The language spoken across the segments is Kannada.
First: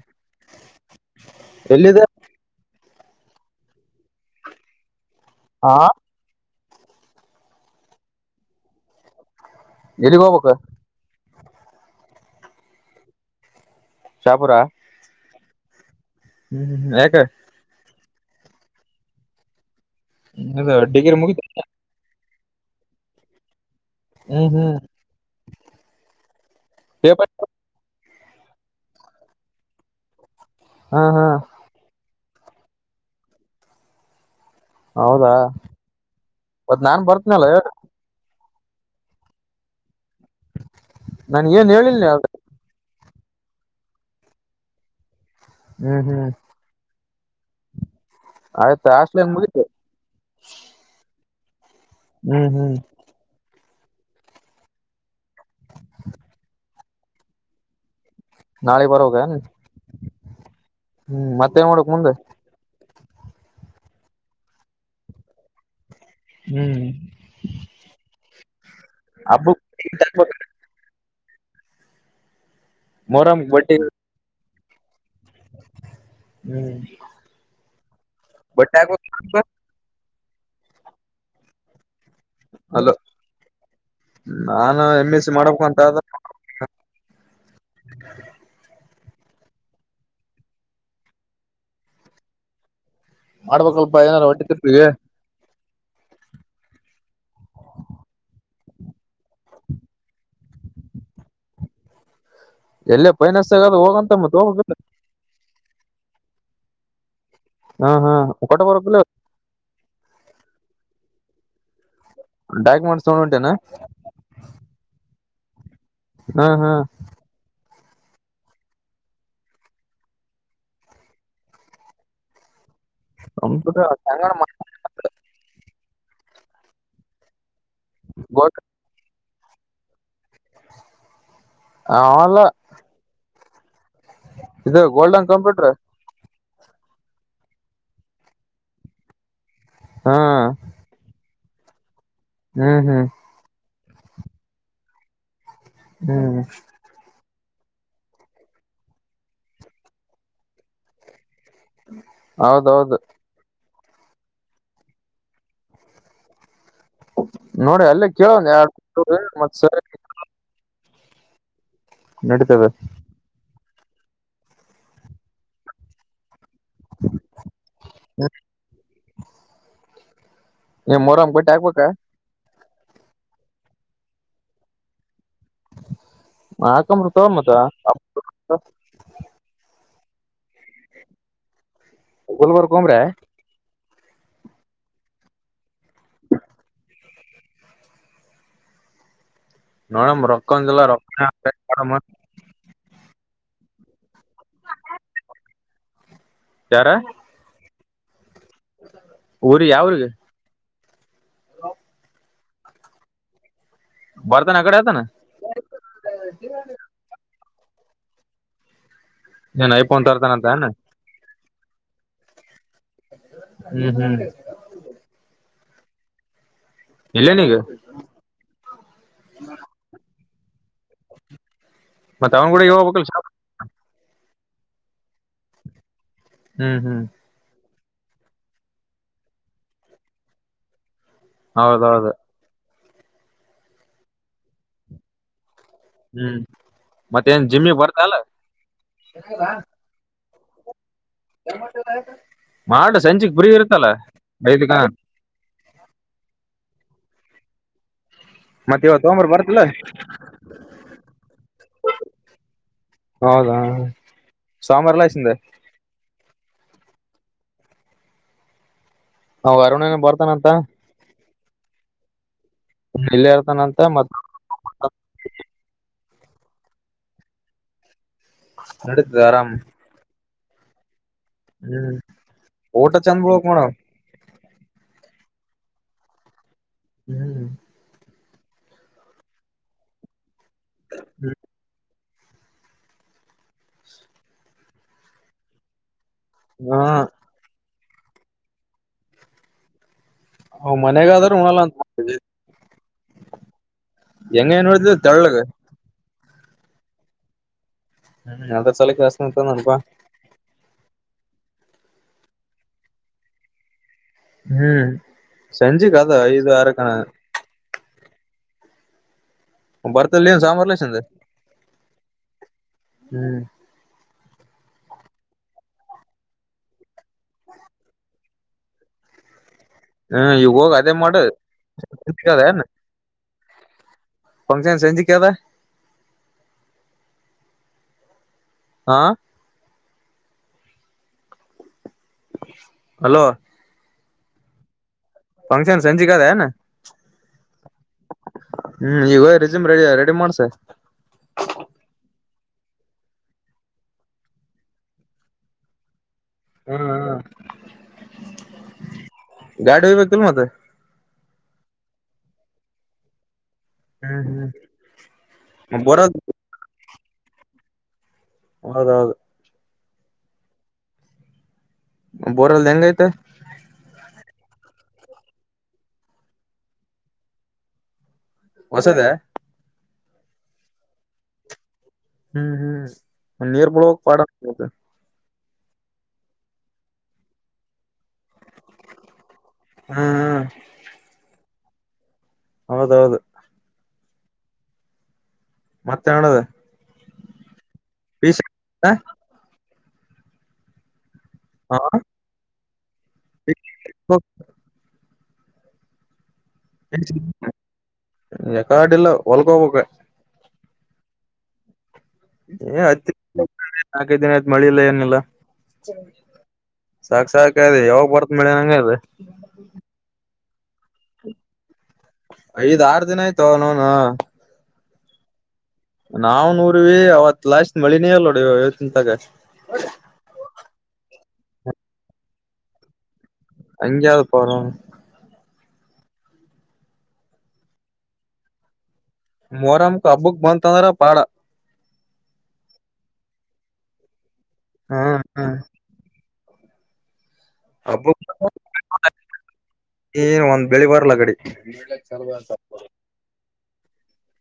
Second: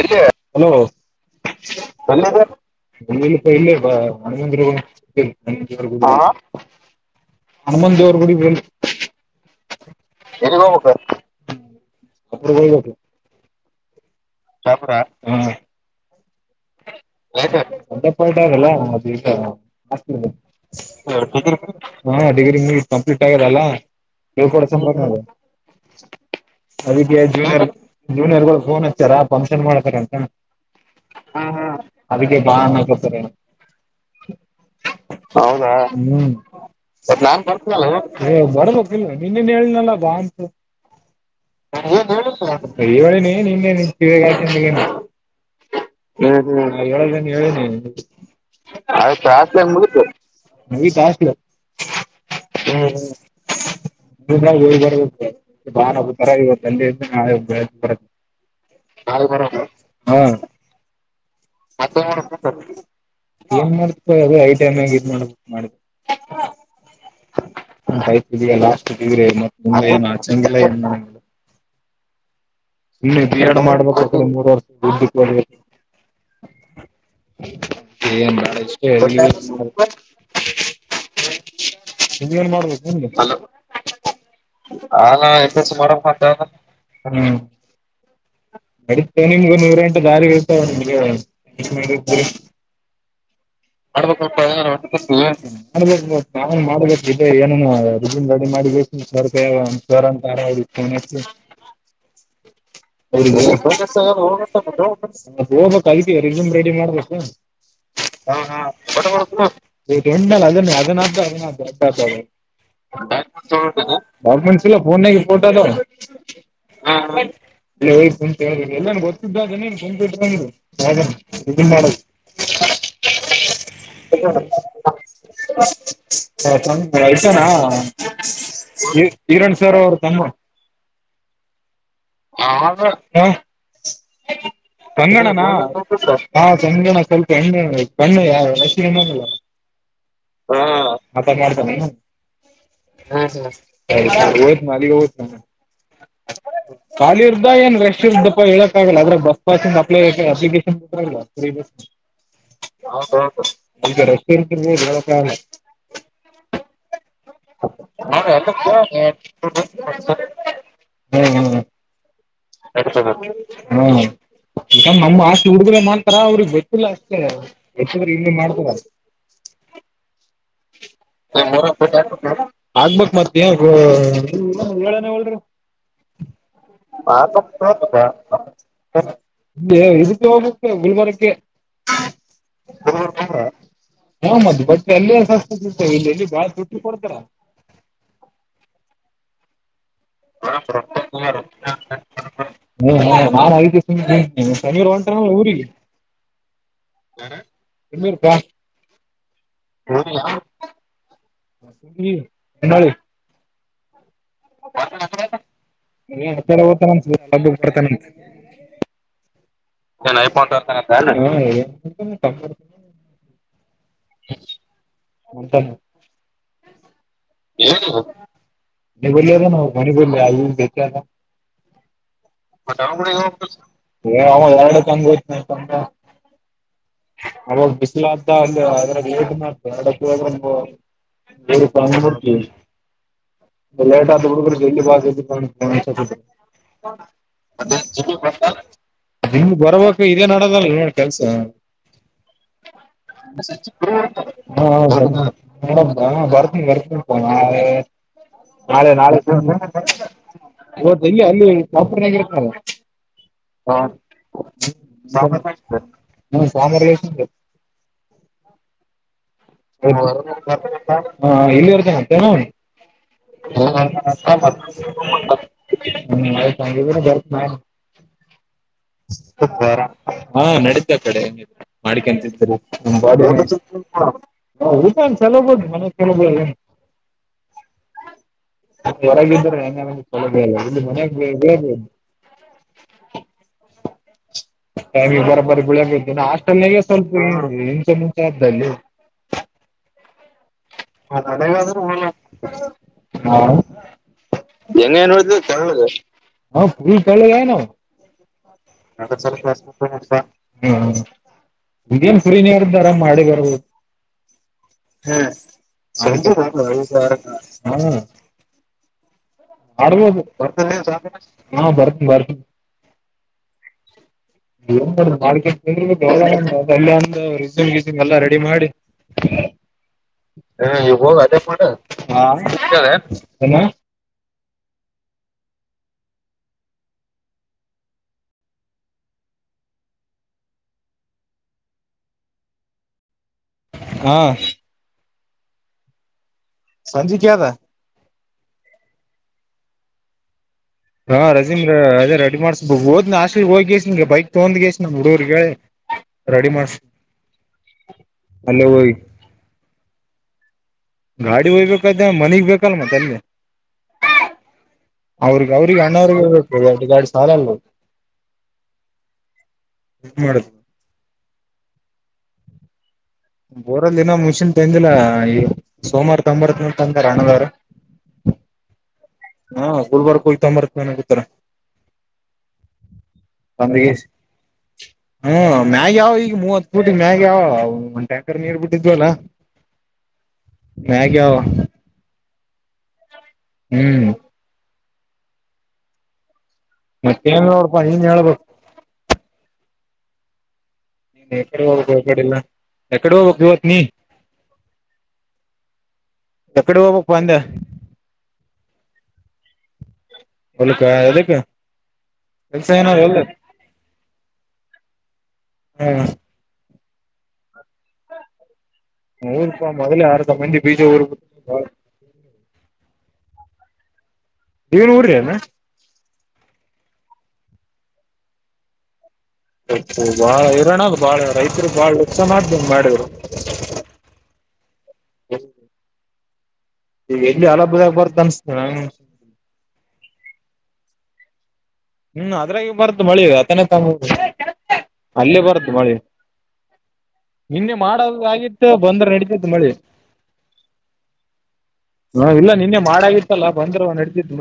ಅ ಹಲೋ ಎಲ್ಲಿದೆ ಕಯಾದ ಲ್ಲಪ ಇಲ್ಲೇ ಬ ಮನಂದ ಹಾ ಹ ಹನುಮಂತ ದೇವರು ಗುಡಿಗೆ ಹೋಗಿ ಎಲ್ಲಿಗ್ ಹೋಗ್ಬೇಕ ಅ ಕಗತ್ತು ಶಾಪುರಾ ಹ ಯಾಕ ಒಂತಪಯಾರಲ್ಲ ಅ ಅದು ಡಿಗ್ರಿ ಮುಗೀತಾ ಹಾ ಡಿಗ್ರಿ ನೀ ಕಂಪ್ಲೀಟ್ ಆಗ್ಯದಲ್ಲಾ ನೀ ಹ್ಮ್ ಕಡ ಹ್ಮ್ ಸಂ ಅದ ಜ ಪೇಪರ್ ನೀವ್ ಎಫೋನ್ ಾರ ಫಂಕ್ಷನ್ ಮಾಡ್ತಾರಂತ ಹಾ ಹಾ ಅದಕ್ಕೆ ಬಾ ಅನ್ನಕತೆರೇನೋ ಹೌದಾ, ಹ್ಮ್ ಮತ್ ನಾನ್ ಬರ್ತೀನಲ್ಲಾ ಹೋಗ್ ಏ ಹೋಗ್ [unintelligible] ನಿನ್ನೇನ್ ಹೇಳಿನಲ್ಲ [unintelligible] ಹೇಳೀನಿ. ನನ್ ಏನ್ ಹೇಳಿಲ್ಲ ಅ ಹ್ಮ್ ಹ್ಮ್ [unintelligible] [inaudible] [unintelligible] ಹೇಳೆ [unintelligible] ಆಯ್ತ ಹಾಸ್ಟ್ಲ್ ಆಯ್ತು ಏನ್ ಮುಗಿತು ಹಾಸ್ಟೆಲೇ ಮುಗೀತು. ಮುಗೀತಾ ಹಾಸ್ಟಲು ಹ್ಮ್ ಹ್ಮ್ ಈಗ ಇಳ್ ಬರುದಕ್ಕೆ ಬಾರವ ಪರವಾಗಿಲ್ಲ ತಂಡಿ ಐತ್ ನಾಳೆ ಬೆಳಗ್ ಬರಕ್ ನಾಳಿಗ್ ಬರೋಗ ನಾಳೆ ಬರೂಕ ಹಾಂ ಹ್ಮ್ ಮಾಡಕ್ ಮತ್ತೇನ್ ಮುಂದೆ ಮಾಡ್ ಬೇಕ್ ಮುಂದ, ಏನ್ ಮಾಡ್ ಎ ಅದೇ [unintelligible] ಹ್ಮ್ ಇದಿಯಲ್ಲಾ ಹಬ್ಬಕ್ [unintelligible] ಇನ್ನು ಮೊರಂ ಬಿ. ಎಡ್ ಬಟ್ಟಿ ಮಾಡ್ಬೇಕ ಮೂರ್ ವರ್ಷ್ [unintelligible] [unintelligible] [inaudible] ಹ್ಮ್ ಬಟ್ಟೆ ಹಾಕ್ಬೇಕ ಇನೇನ್ ಮಾಡ್ಬೇಕ್ ಅಲ್ಲ ಮುಂದ ಅಲೋ ನಾನು ಎಮ್ ಎಸ್ ಸಿ ಮಾಡ್ಬೇಕು ಅಂತ ಅದ [unintelligible] ಹ್ಮ್ [inaudible] ನಡಸ್ತೇವೆ ನಿಮಗು ನೂರು ಎಂಟ ದಾರಿ ಇರ್ತವ ನಿಮಗೆ [unintelligible] ಮಾಡ್ಬೇಕಲ್ಪಾ ಏನಾರ ಹೊಟ್ಟೆ ತುಂಬ್ಳಿಕೆ. [unintelligible] ಎಲ್ಲೇ ಅವ್ರಿಗೆ ಫೈನಾನ್ಸ್ ತಗೊಂಡ್ ಹೋಗಂತ ಮತ್ ಹೋಗ್ಬೇಕತ್ತ ಹೋಗ್ಬೇಕ್ ಅದುಕೆ ರೆಸ್ಯೂಮ ರೆಡಿ ಮಾಡಬೇಕ. ಹಾಂ ಹಾಂ ಆಟೋ ಬರುತ್ತಿಲ್ಲೋ [unintelligible] [unintelligible] ಡಾಕ್ಯುಮೆಂಟ್ಸ್ ತಗೊಂಡ್ ಹೊಂಟೇನ ಡಾಕ್ಯುಮೆಂಟ್ಸ್ ಎಲ್ಲ ಫೋನಾಗೆ [unintelligible] ಹಾ ಹಾ ಇಲ್ಲಯ ಕುಂತ ಎಲ್ಲ ಗೊತ್ತಿದ್ದೇ ಮಾಡ [unintelligible] [inaudible] ಕಂಪುಟ ಎಂಗಾದರುಮಾಡಕೂಂಡ [unintelligible] ಹ ಅಳ್ಸನಾ ಗೋಲ್ಡ್ ಈ ಕಿರಣ್ ಸರ್ ಅವ್ರ ತಮ್ಮ ಅಲ್ಲ ಹ ಹ ಇದು ಗೋಲ್ಡನ್ ಸಂಗಣನಾ ಕಂಪ್ಯೂಟರ್ ಹಾ ಕ್ಣಣ ಸ್ವಲ್ಪ ಎಣ್ಣ ಕಣ್ಣ ಯ [unintelligible] ಹಾ ಮಾಡತ್ತನನ ಹ್ಮ ಹ್ಮ ಹೂತನ ಅಲ್ಲಿಗ ಹೂತನಿ ಹ್ಮ್ ಇದ ಏನ್ ರೆಶ್ ಇರದ್ದಪ್ಪ ಹೇಳ ಲ್ಲ ಅ್ರ ಬಸ್ ಪಾಸಂಗ್ ಅಪ್ಲ ಅಪ್ಲಿಕೇಶನ್ ಬಲ್ಲ ಹೌದೌದು ನಮ ರೆಸ್ಟೋರೆಂಟ್ ನೋಡಿ ಅಲ್ಲೇ ಕೇಳ ಮತ್ ಸರಿ [unintelligible] ಹ್ಮ್ ಹ್ಮ್ ನಡೀತದ ನಡ್ತಿದ ಹಾ ಈ ನಮ್ಮ ಆಷ್ಟಲ ಹುಡುಗರ ಮಾಡ್ತಾರ ಅವ್ರಿಗ್ ಲ್ಲ ಅಷ್ಟೇ ಬೇಕ್ಕಿದರೆ ಇಲ್ಲಿ ಮಾಡ್ತರ ಏನ ಮೂರಮ್ಮ್ ಪಟ್ಟಿ ಹಾಕ್ಬೇಕಾ ಹಾಕಬೇಕ್ ಮತ್ತ ನೀವೇನ್ ಹೇಳನೆವಲ್ಲರೀ ಹಾಕಂಬ್ರ ಹ ತಗೋ ಮತ್ತ [unintelligible] ಇದಕ್ಕೆ ಹೋಗ್ಕ್ಕೆ ಗುಲ್ಬರ್ಗ್ಗೆ ಗುಲ್ಬರ್ಗ್ ಹೋಗ್ಂಬ್ರೆ ಬ ತ [unintelligible] ಹ ಮ ಬಟ್ಟಿ ಎಲ್ಲೆ ಸಸ್ಥ ಇಲ್ಲಿ ಎಲ್ಲಿ ಬಾಳ ತೊಟ್ಟಿ ಕೊಡ್ತಾರ ನೋಡಮ್ ರೂಕ್ಕಂದ ಇಲ್ಲ ರ [unintelligible] ಹ್ಮ ಹ ನಾನ ಅದಕ್ಕೆ ಸುಮ್ಮನಿದಿನಿ ಇವರ ಒಂಟ್ರ ಅಲ್ಲ ಊರಿಗೆ ಯಾರ ಎಲ್ಲಿರುಕ್ಕಾ [unintelligible] ಊರಿ ಯಾವೂರಿಗಿ. ಹ್ಮ. [unintelligible] ಬರ್ತಾನ ಆಕಡೆ ಓತನ. ಆ ಕಡೆ ಓತಾನಂತ. [unintelligible] ಏನ್ ಐಫೋನ್ ತರ್ತಾನಂತ [unintelligible] [inaudible] [inaudible] ಹ್ಮ್ ಹ್ಮ್. [inaudible] ಇಲ್ಲೇನೀಗ [unintelligible] [unintelligible] ಮತ್ತ ಅವ್ನ ಗೂಡನೇ ಹೋಗ್ಬೇಕಿಲ್ಲ ಶಹಾಪುರಕ. ಏ ಅವ ಎರಡ್ಕ್ ಅಂಗ ಹೋಗ್ತೀನಿ ಅಂದ. ಹ್ಮ್ ಹ್ಮ್. [unintelligible] [unintelligible] ಹೌದೌದು ಫುಲ್ ಲೇಟ್ ಆಗ್ತದ ಜಲ್ದಿ ಬಾ ಜಲ್ದಿ ಬಾ. [inaudible] ಹ್ಮ್ ಮತ್ತೇನ್ ಜಿಮ್ಮಿಗ್ ಬರ್ತಾ ಅಲ್ಲ ಜಿಮ್ಮಿಗಿ ಬರಬೇಕು. ಇದೇ ನಡೆದದಲ್ಲ. ಕೆಲ್ಸ ಮಾಡ ಸಂಜೆಗ್ ಫ್ರೀ ಇರ್ತಲ್ಲ ಐದಕ್ಕ ಹ ಬರ್ತೀನಿ ಬರ್ತನಿ. [inaudible] ಮತ್ ನಾಳೆ ಇವತ್ ನಾಳೆ ತಗೊಂಬರ್ ಬರ್ತಿಲ್ಲ [unintelligible] ಹೌದಾ ಸೋಮಾರ್ಲಾಸಿಂದ ಹ್ಮ ಸೋಮರ್ ಲೆಸ್ ಇಂದ. ಅವ ಅರುಣ ಏನಾ ಬರ್ತಾನಂತ. ಹಾ ಇಲ್ಲಿ ಇರ್ತಾನಂತ ಏನ್ ಅವ. ಇಲ್ಲೇ ಇರ್ತಾನಂತ ಮತ್ [unintelligible] ಹ್ಮ್ ಆಯ್ತು ಹಂಗಿದ್ರೆ ಬರ್ತ [inaudible] ನಡಿತ್ದ ಆರಾಮ. ಹಾ ನಡೀತ ಕಡೆ ಮಾಡಿಕಂತ ಇದರ್ ಊಟ ಚಂದ ಬಳ್ಕ್ ನೋಡ ರೂಪನ್ ಚಲೋಬೋದು ಮನೆ ಚಲೋಬೋದು ಹ್ಮ್ ಹೊರಗಿದ್ರಾ ೇ [unintelligible] ಬರಬ್ಬರಿ ಬೆಳಿಯಬೇಕ ಇ ಹಾಸ್ಟೆಲ್ ಹಾ ಸ್ವಲ್ಪ ಚಮಚ್ದಲ್ಲಿ [unintelligible] ಅವ್ ಹಾ ಮನ್ಯಾಗಾದ್ರೂ ಉಣಲ್ಲ ಅಂತ ಹೆಂಗ ಏನ್ ನೋಡಿದ ತೆಳ್ಳಗ ಪೂಲ್ ತೆಳಗ ಆಗ್ಯಾನ ಹ್ಮ್ ಅದ್ರ ಸಲಕ್ಕೆ ಅವ ಹಸ್ತ ನನ್ಪಾ [unintelligible] ಹೇನ್ ಫ್ರೀ ಮಾಡ ಬರ್ ಹ್ಮ್ ಸ ಅಜ ಕಾದ ಈದ ಆರಾಕ್ಕ್ ಹಾ ಆ ಬರ್ತಲ್ಲಿ ಏನ್ ಸಾಂಬಾರ್ಲಸಂದ ಹಾ ಬರ್ತ ಬರ್ [unintelligible] ಹ್ಮ್ ಏನ್ ಮಾಡ್ ಮಾಡಕ ಗರ್ ಅಲ್ಲಿ ಒಂದು ರೆಸೂಮ್ ಎಲ್ಲ ರೆಡಿ ಮಾಡಿ ಹಾಯ್ ಈಗ ಹೋಗಿ ಅದೇ ಮಾಡು ಹಾ ಏನ್ ಫಂಕ್ಷನ್ ಸಂಜಿಕ ಅದ ಹಾ ಹಲೋ ಹಾ ಫಂಕ್ಷನ್ ಸಂಜಿಕಿ ಅದ ಏನ ಸಂಜಿಕೆ ಅದ ಹ್ಮ್ ಈಗ ರಿಜುಮ್ ರೆಡಿ ರೆಡಿ ಮಾಡ್ಸ ಮಾಡಸ ಹ ಹಾಸ್ಟೆಲ್ ಹೋಗಿಗೆ ಬೈಕ್ ತಗಂದ್ಗಸ ನಮ್ಮ ಹುಡುಗುರಿಗೇಳಿ ಹ್ಮ ಹ ಅಲ್ಲೇ ಹೋಗಿ ಗಾಡಿ ಒಯ್ಬೇಕಿಲ್ಲ ಮತ್ತ ಗಾಡಿ ಹೋಗ್ಬೇಕತ್ತ ಮನೆಗ್ ಬೇಕಲ್ ಮತ್ತೆ ಅಲ್ಲಿೇ ಹ್ಮ್ ಅವ್ರಿಗೆ ಅವ್ರಿಗೆ ಹ್ಮ್ ಅಣ್ಣರಿ ಬರೋದ್ ಬೇಕುಡು ಗಾಡಿ ಸಾಲ ಅಲ್ಲ ಹೌದೌದು ಎ ಮಾಡುದು ಬೋರ್ಲ್ ಹೆಂಗ ಐತೆ ಬೋರಲ್ಲಿ ದಿನ ಮುನ್ಷನ್ ತಂದಿಲ್ಲ ಈ ಸೋಮವಾರ ತೊಂಬರ್ತೀನಿ ಅಂದರಅಣ್ಣದರ ಹೊಸದೇ ಹಾ ಗುಲ್ಬರ್ಗಕ ಹೋಗಿ ತಗೊಂಡು ಬರ್ತೀನಿ ಅನಕತ್ಯಾರ ಹ್ಮ್ ಹ್ಮ್ ನೀರ್ ಬಿಳ ಬೇಕು ಪಾಡ್ ಹ್ಮ ಮ್ಯಾಗ ಯಾವ್ ಈಗ ಮೂವತ್ ಪೋಟಿಗೆ ಮ್ಯಾಗ ಯಾವ ಒಂದ್ ಟ್ಯಾಂಕರ್ ನೀರ್ ಬಿಟ್ಟಿದ್ವಲ್ಲ ಹ್ಮ್ ಮ್ಯಾಗೆ ಹಾವ ಹೌದೌದು ಹ್ಮ್ ಮತ್ತೇನ್ ನಡ್ದು ಮತ್ತೇನ್ ನೋಡ್ಪಾ ನೀನ್ ಹೇಳ್ಬೇಕು ನೀನ್ ಎಕಡೆ ಹೋಗಬೇಕು ಹೊ ಕಡೆಲ್ಲ ಎಕಡೆ ಹೋಗಕ್ ಇವತ್ ನೀ ಎಕಡೆ ಹೋಗ್ಬೇಕ್ ಅಂದೆ ಎಕಾಡಿಲ್ಲ ಹೊಲಕ ಹೋಗಬೇಕು ಒಲಕ್ಕ ಯಾದಕ್ ಏ ನಾಲ್ಕೈ ದಿನ ಆಯ್ತ್ ಮಳಿಲ್ಲ ಏನಿಲ್ಲ ಹ್ಮ ಸಾಕ್ ಸಾಕ್ರಿ ಯಾವಾಗ ಬರ್ತ್ ಮೇಳ ನಂಗ ಅದ ಮೂರು ರೂಪ ಮೊದ್ ಆರ್ದ ಮಂದಿ ಬೀಜ ಊರ್ಬಿಟ್ಟು ಐದ್ ಆರು ದಿನ ಆಯ್ತು ನೋನ್ [unintelligible] ನಾವ್ ನೂರುವಿ ಅವತ್ ಲಾಸ್ಟ್ ಮಳಿನೇ ಇಲ್ಲ್ ನೋಡ್ ಇವತ್ನ್ ತಾಗ ಅಪ್ಪ ಬಾಳ ಐರೋಣದು ಬಾಳ ರೈತರು ಬಾಳ ಉತ್ಸಾನ ಆದ್ದಂಗ ಮಾಡಿದ್ರು ಅಂಗಯವುಕೋ ಅವನನ್ ಹ ಈಗ ಎಲ್ಲಿ ಹಲ ಹಬ್ಬ ಬುದ ಬರ್ತ ಅನ್ಸ್ತನೆ ನ ಮೊರಮಕ್ ಹಬ್ಬಕ್ ಬಂತಂದ್ರ ಪಾಡ ಹ್ಮ್ ಅದ್ರಾಗ ಬರ್ತು ಮಳಿ ಆ ತನ ತ ಹ್ಮ್ ಅಲ್ಲೇ ಹ್ಮ್ ಬರುರ್ತ ಮಳೆ ಹ ನಿನ್ನೆ ಹಬ್ಬಕ್ ಮಾಡೋಗತ್ತು ಬಂದ್ರೆ ನಡತಿತ್ತು ಮಳಿ ಏನ್ ಒಂದ್ ಬೆಳಿ ಬರ್ಲ ಗಡಿ ಹ ಇಲ್ಲ ನಿನ್ನೆ ಮಾಡಾಗಿತ್ತಲ್ಲ ಬಂದ್ರೆ ನಡತ [inaudible]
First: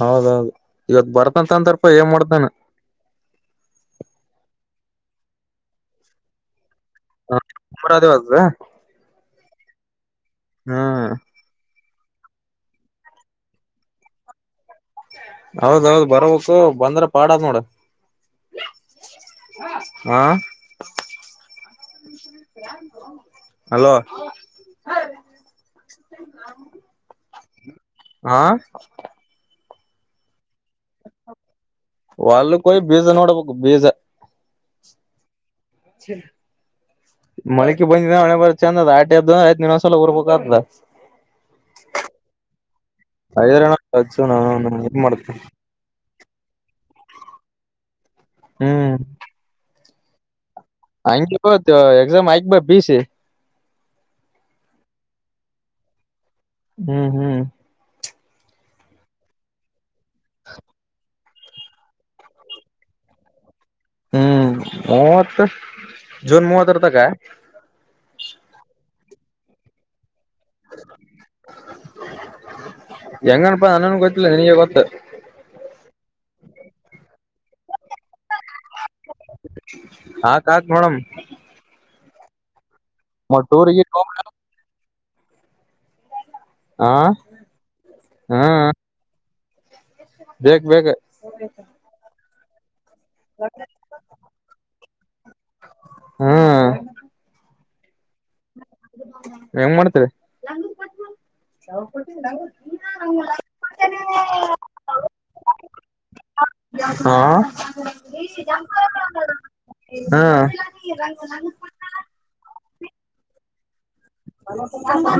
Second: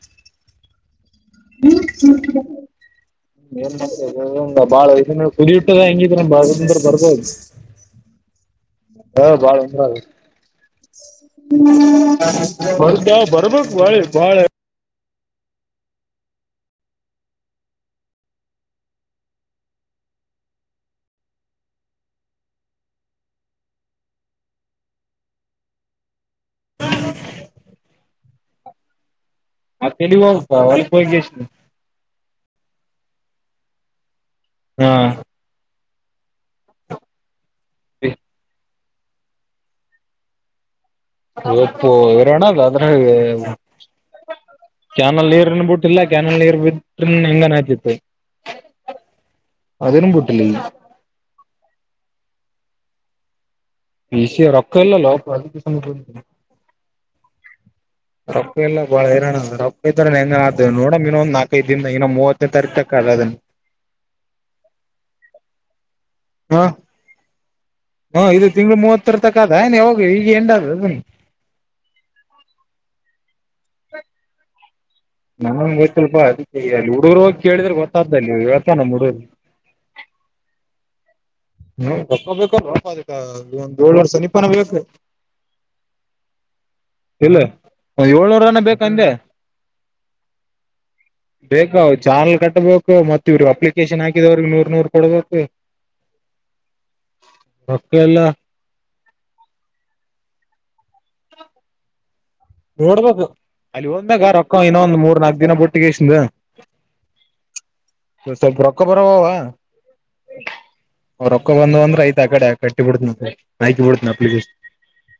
ಹೌದೌದು ಇವತ್ ಬರ್ತಂತ ಅಂತಾರಪಾ ಏನ್ ಮಾಡ್ತಾನ ಬಾಳ ಪುದಿಯುಟ್ಟದಾಯಂಗಿ ಭರ ಹ ಮರ ದವ [unintelligible] ಹ್ಮ್ ಬರ್ತಾವ ಬರ್ಬೇಕಕ್ ಬಾಳೆ ಬಾಳೆ ಹೌದೌದು ಬರಬೇಕು ಬಂದ್ರ ಪಾಡದ ನೋಡ ಹ ಹಲೋ ಹಾ ಹ ಕೆಡಿಗಿ ಹೊ [unintelligible] ಯಿ ಬೀಜ ನೋಡ ಬಕ್ ಬೀಜ ಹಾ ಚ ಮಳಕೆ ಬಂದಣೆ ಬರುತ್ತೆ ಚಂದದ ಆಟದ ಐತ್ ಇನಸಲ ಹರ್ಬೇಕತ ಇಪ್ಪು ಇರೋಣದು ಅದ್ರೆ ಐದರಣ ಹಚ್ಚು ನ ಇದ್ ಕ್ಯಾನಲ್ ಮಾಡ್ತ ನೀರನ ಬಿಟ್ಟಿಲ್ಲ ಕೆನಲ್ ನೀರು ಬಿಟ್ರುನೂ ಹೆಂಗರ್ ಆಗ್ತಿತ್ತು ಹ್ಮ್ ಅದನು ಪುಟ್ಟಿಲ್ಲನು ಹಗೆ ಎಕ್ಸಾಮ್ ಆಯಕ್ ಬ ಪಿ ಸಿ ಪ ಸಿ ರೊಕ್ಕ ಇಲ್ಲಲ್ಲೋಲ ಹ್ಮ್ ಹ್ಮ್ ರೊಪ್ಪ ಎಲ್ಲ ಬಾಳ ಹೈರಾಣ ಅ ರೊಪ್ಪ ಐತ ಹೆಂಗರ ಆತದ ನೋಡೊಮ್ಮ್ ಇನ್ನೊಂದು ನಾಲ್ಕ್ ಇದಿನ ಇನ್ನು ಮೂವತ್ತನೇ ತಾರೀಕ ತಕ್ಕಲ್ಲ ಅಗಲ್ ಇನ್ ಜನ್ ಹಾ ಮೂವತ್ತರತ ಕ ಹಾ ಇದು ತಿಂಗಳ ಮೂವತ್ತರ ತಕ ಅದ ಏ ಹೋಗಿ [unintelligible] [unintelligible] ನಮನ್ ಗೊತ್ತಲ್ಪಾ ಅದಕ್ಕೆ ಅಲ್ಲಿ ಹುಡುಗರುೋಗಿ ಕೇಳಿದ್ರೆ ಗೊತ್ತಾಗ್ತಲ್ಲಿ ಹೇಳ್ತಾ ನಮ್ಮ್ ಹುಡುಗರು ಹಾಕ್ ಹಾಕ್ ನೋಡಮ್ ಹ್ಮ ತಕ ಬೇಕಲ್ಲೊ ಒಂದ ಟೂರ್ಗ ಏಳ್ವರ್ ಸನೀಪನ ಬೇಕು ಹ ಇಲ್ಲ ಏಳ್ನೂರ ಹ್ಮ ಹನ ಬೇಕಂದೆ ಬೇಕ್ ಬೇಕ ಬೇಕ ಚಾರ ಕಟ್ಟ [unintelligible] ಮತ್ತ ಇವರು ಅಪ್ಲಿಕೇಶನ್ ಹಾಕಿದವ್ರ ನೂರ್ ನೂರ್ ಕೊಡ್ಬೇಕ ಹ್ಮ್ ಹಾ ಹೆಂಗ ಮಾಡ್ತೇವೆ ಯ ನೋಡ್ಬೇಕು ಅಲ್ಲಿ ಓದ್ಮ್ಯಾಗ ರೊಕ್ಕ ಇನ್ನೊಂದ್ ಮೂರ್ ನಕ್ ದಿನ ಬಟ್ಟಿಗೆಷ್ಟಿಂದ ಹಾ ಸ್ವಲ್ಪ ರೊಕ್ಕ ಬರವವ ಹಾ ಕಟ್ಟಿಬಡತಂತೆ ಹಯಕಿ ಬಿಡ್ತ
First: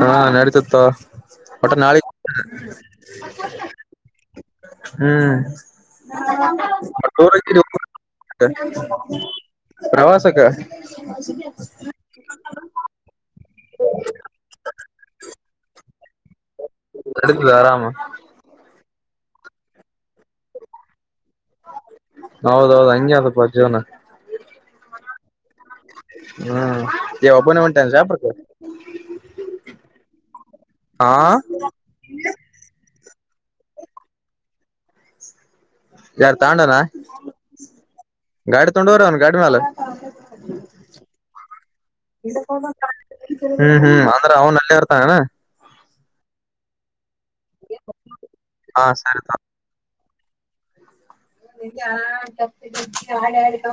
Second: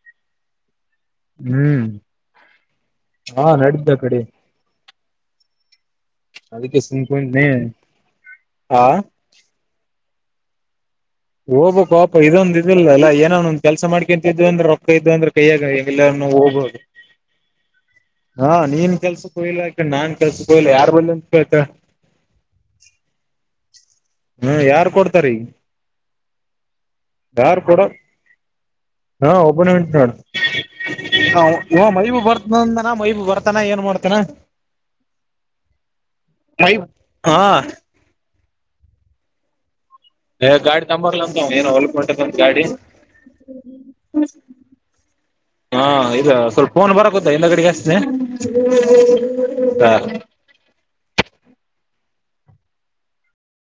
ಹಾ ನಡತತ್ತು ಒಟ್ಟ ಹ್ಮ್ ನಾಲೀಗ್ ಹಾ ನಡ್ದ ಆ ಕಡೆ ಹ್ಮ್ ಅದಕ್ಕೆ ಸುಮ್ ಕುಂತ್ನಿ ಆ ಪ್ರವಾಸಕ ಹ ಹೋಗ್ಬೇಕು ಪಪ ಇದೊಂದ ಅದಿಲ್ಲಲ್ಲ ಏನ್ ಒಂದಂದು ಕೆಲಸ ಮಾಡಕೊಂತ ಇದು ಅಂದ್ರ ರೊಕ್ಕ ಇದ್ದು ಅಂದ್ರ ಕೈಯಾಗಗೆಲ್ಲ ಹೋಗಬಹುದು ಅದೆ ಆರಾಮ ಕೆಲ್ಸಕ್ಕೆೋ ಇಲ್ಲಾಕ ನನ್ ಕೆಲ್ಸಕ್ಕೆ ಹ ಇಲ್ಲ ಯಾರ ಬ ಹೌದೌದು ಹಂಗೆ ಅಪ್ಪ ಜೀವನ ಹ್ಮ ಯಾರ್ ಕೊಡ್ತಾರಿ ಹ್ಮ್ ಏ ಒಬ್ಬನೇ ಯಾರ್ ಕೊಡ ಹೊಂಟೇನ್ ಶಾಪುರಕ್ಕೆ ಹಾ ಒಬ್ಬನಂಟ ಹಾ ನ ಮ ಬರ್ತ ನ ಮೈ ಬರ್ತಾನ ಏನ್ ಮಾಡ್ತಾನ ಯಾರ್ ತಾಂಡನ ಹಾ ಗಾಡಿ ತಂಡವರ ಅವ ಗಾಡಿ ನಲೆ ಹ ಗಾಡಿ ತಂಬಕ್ಲ ಅಂತ ಏನ ಹೊಲ್ಂಟದಂತ ಗಾಡಿ ಹ್ಮ್ ಹ್ಮ್ ಅಂದ್ರ ಅವ್ನ್ ಅಲ್ಲೇ ಇರ್ತಾನ ಹಾ ಇ ಸ್ಲ್ ಫೋನ್ ಹದಾ ಇಲ್ಲಗಡೆಿಗೆಸ್ನೆ ಹಾ ಸರಿ ಹ ಆ ಆ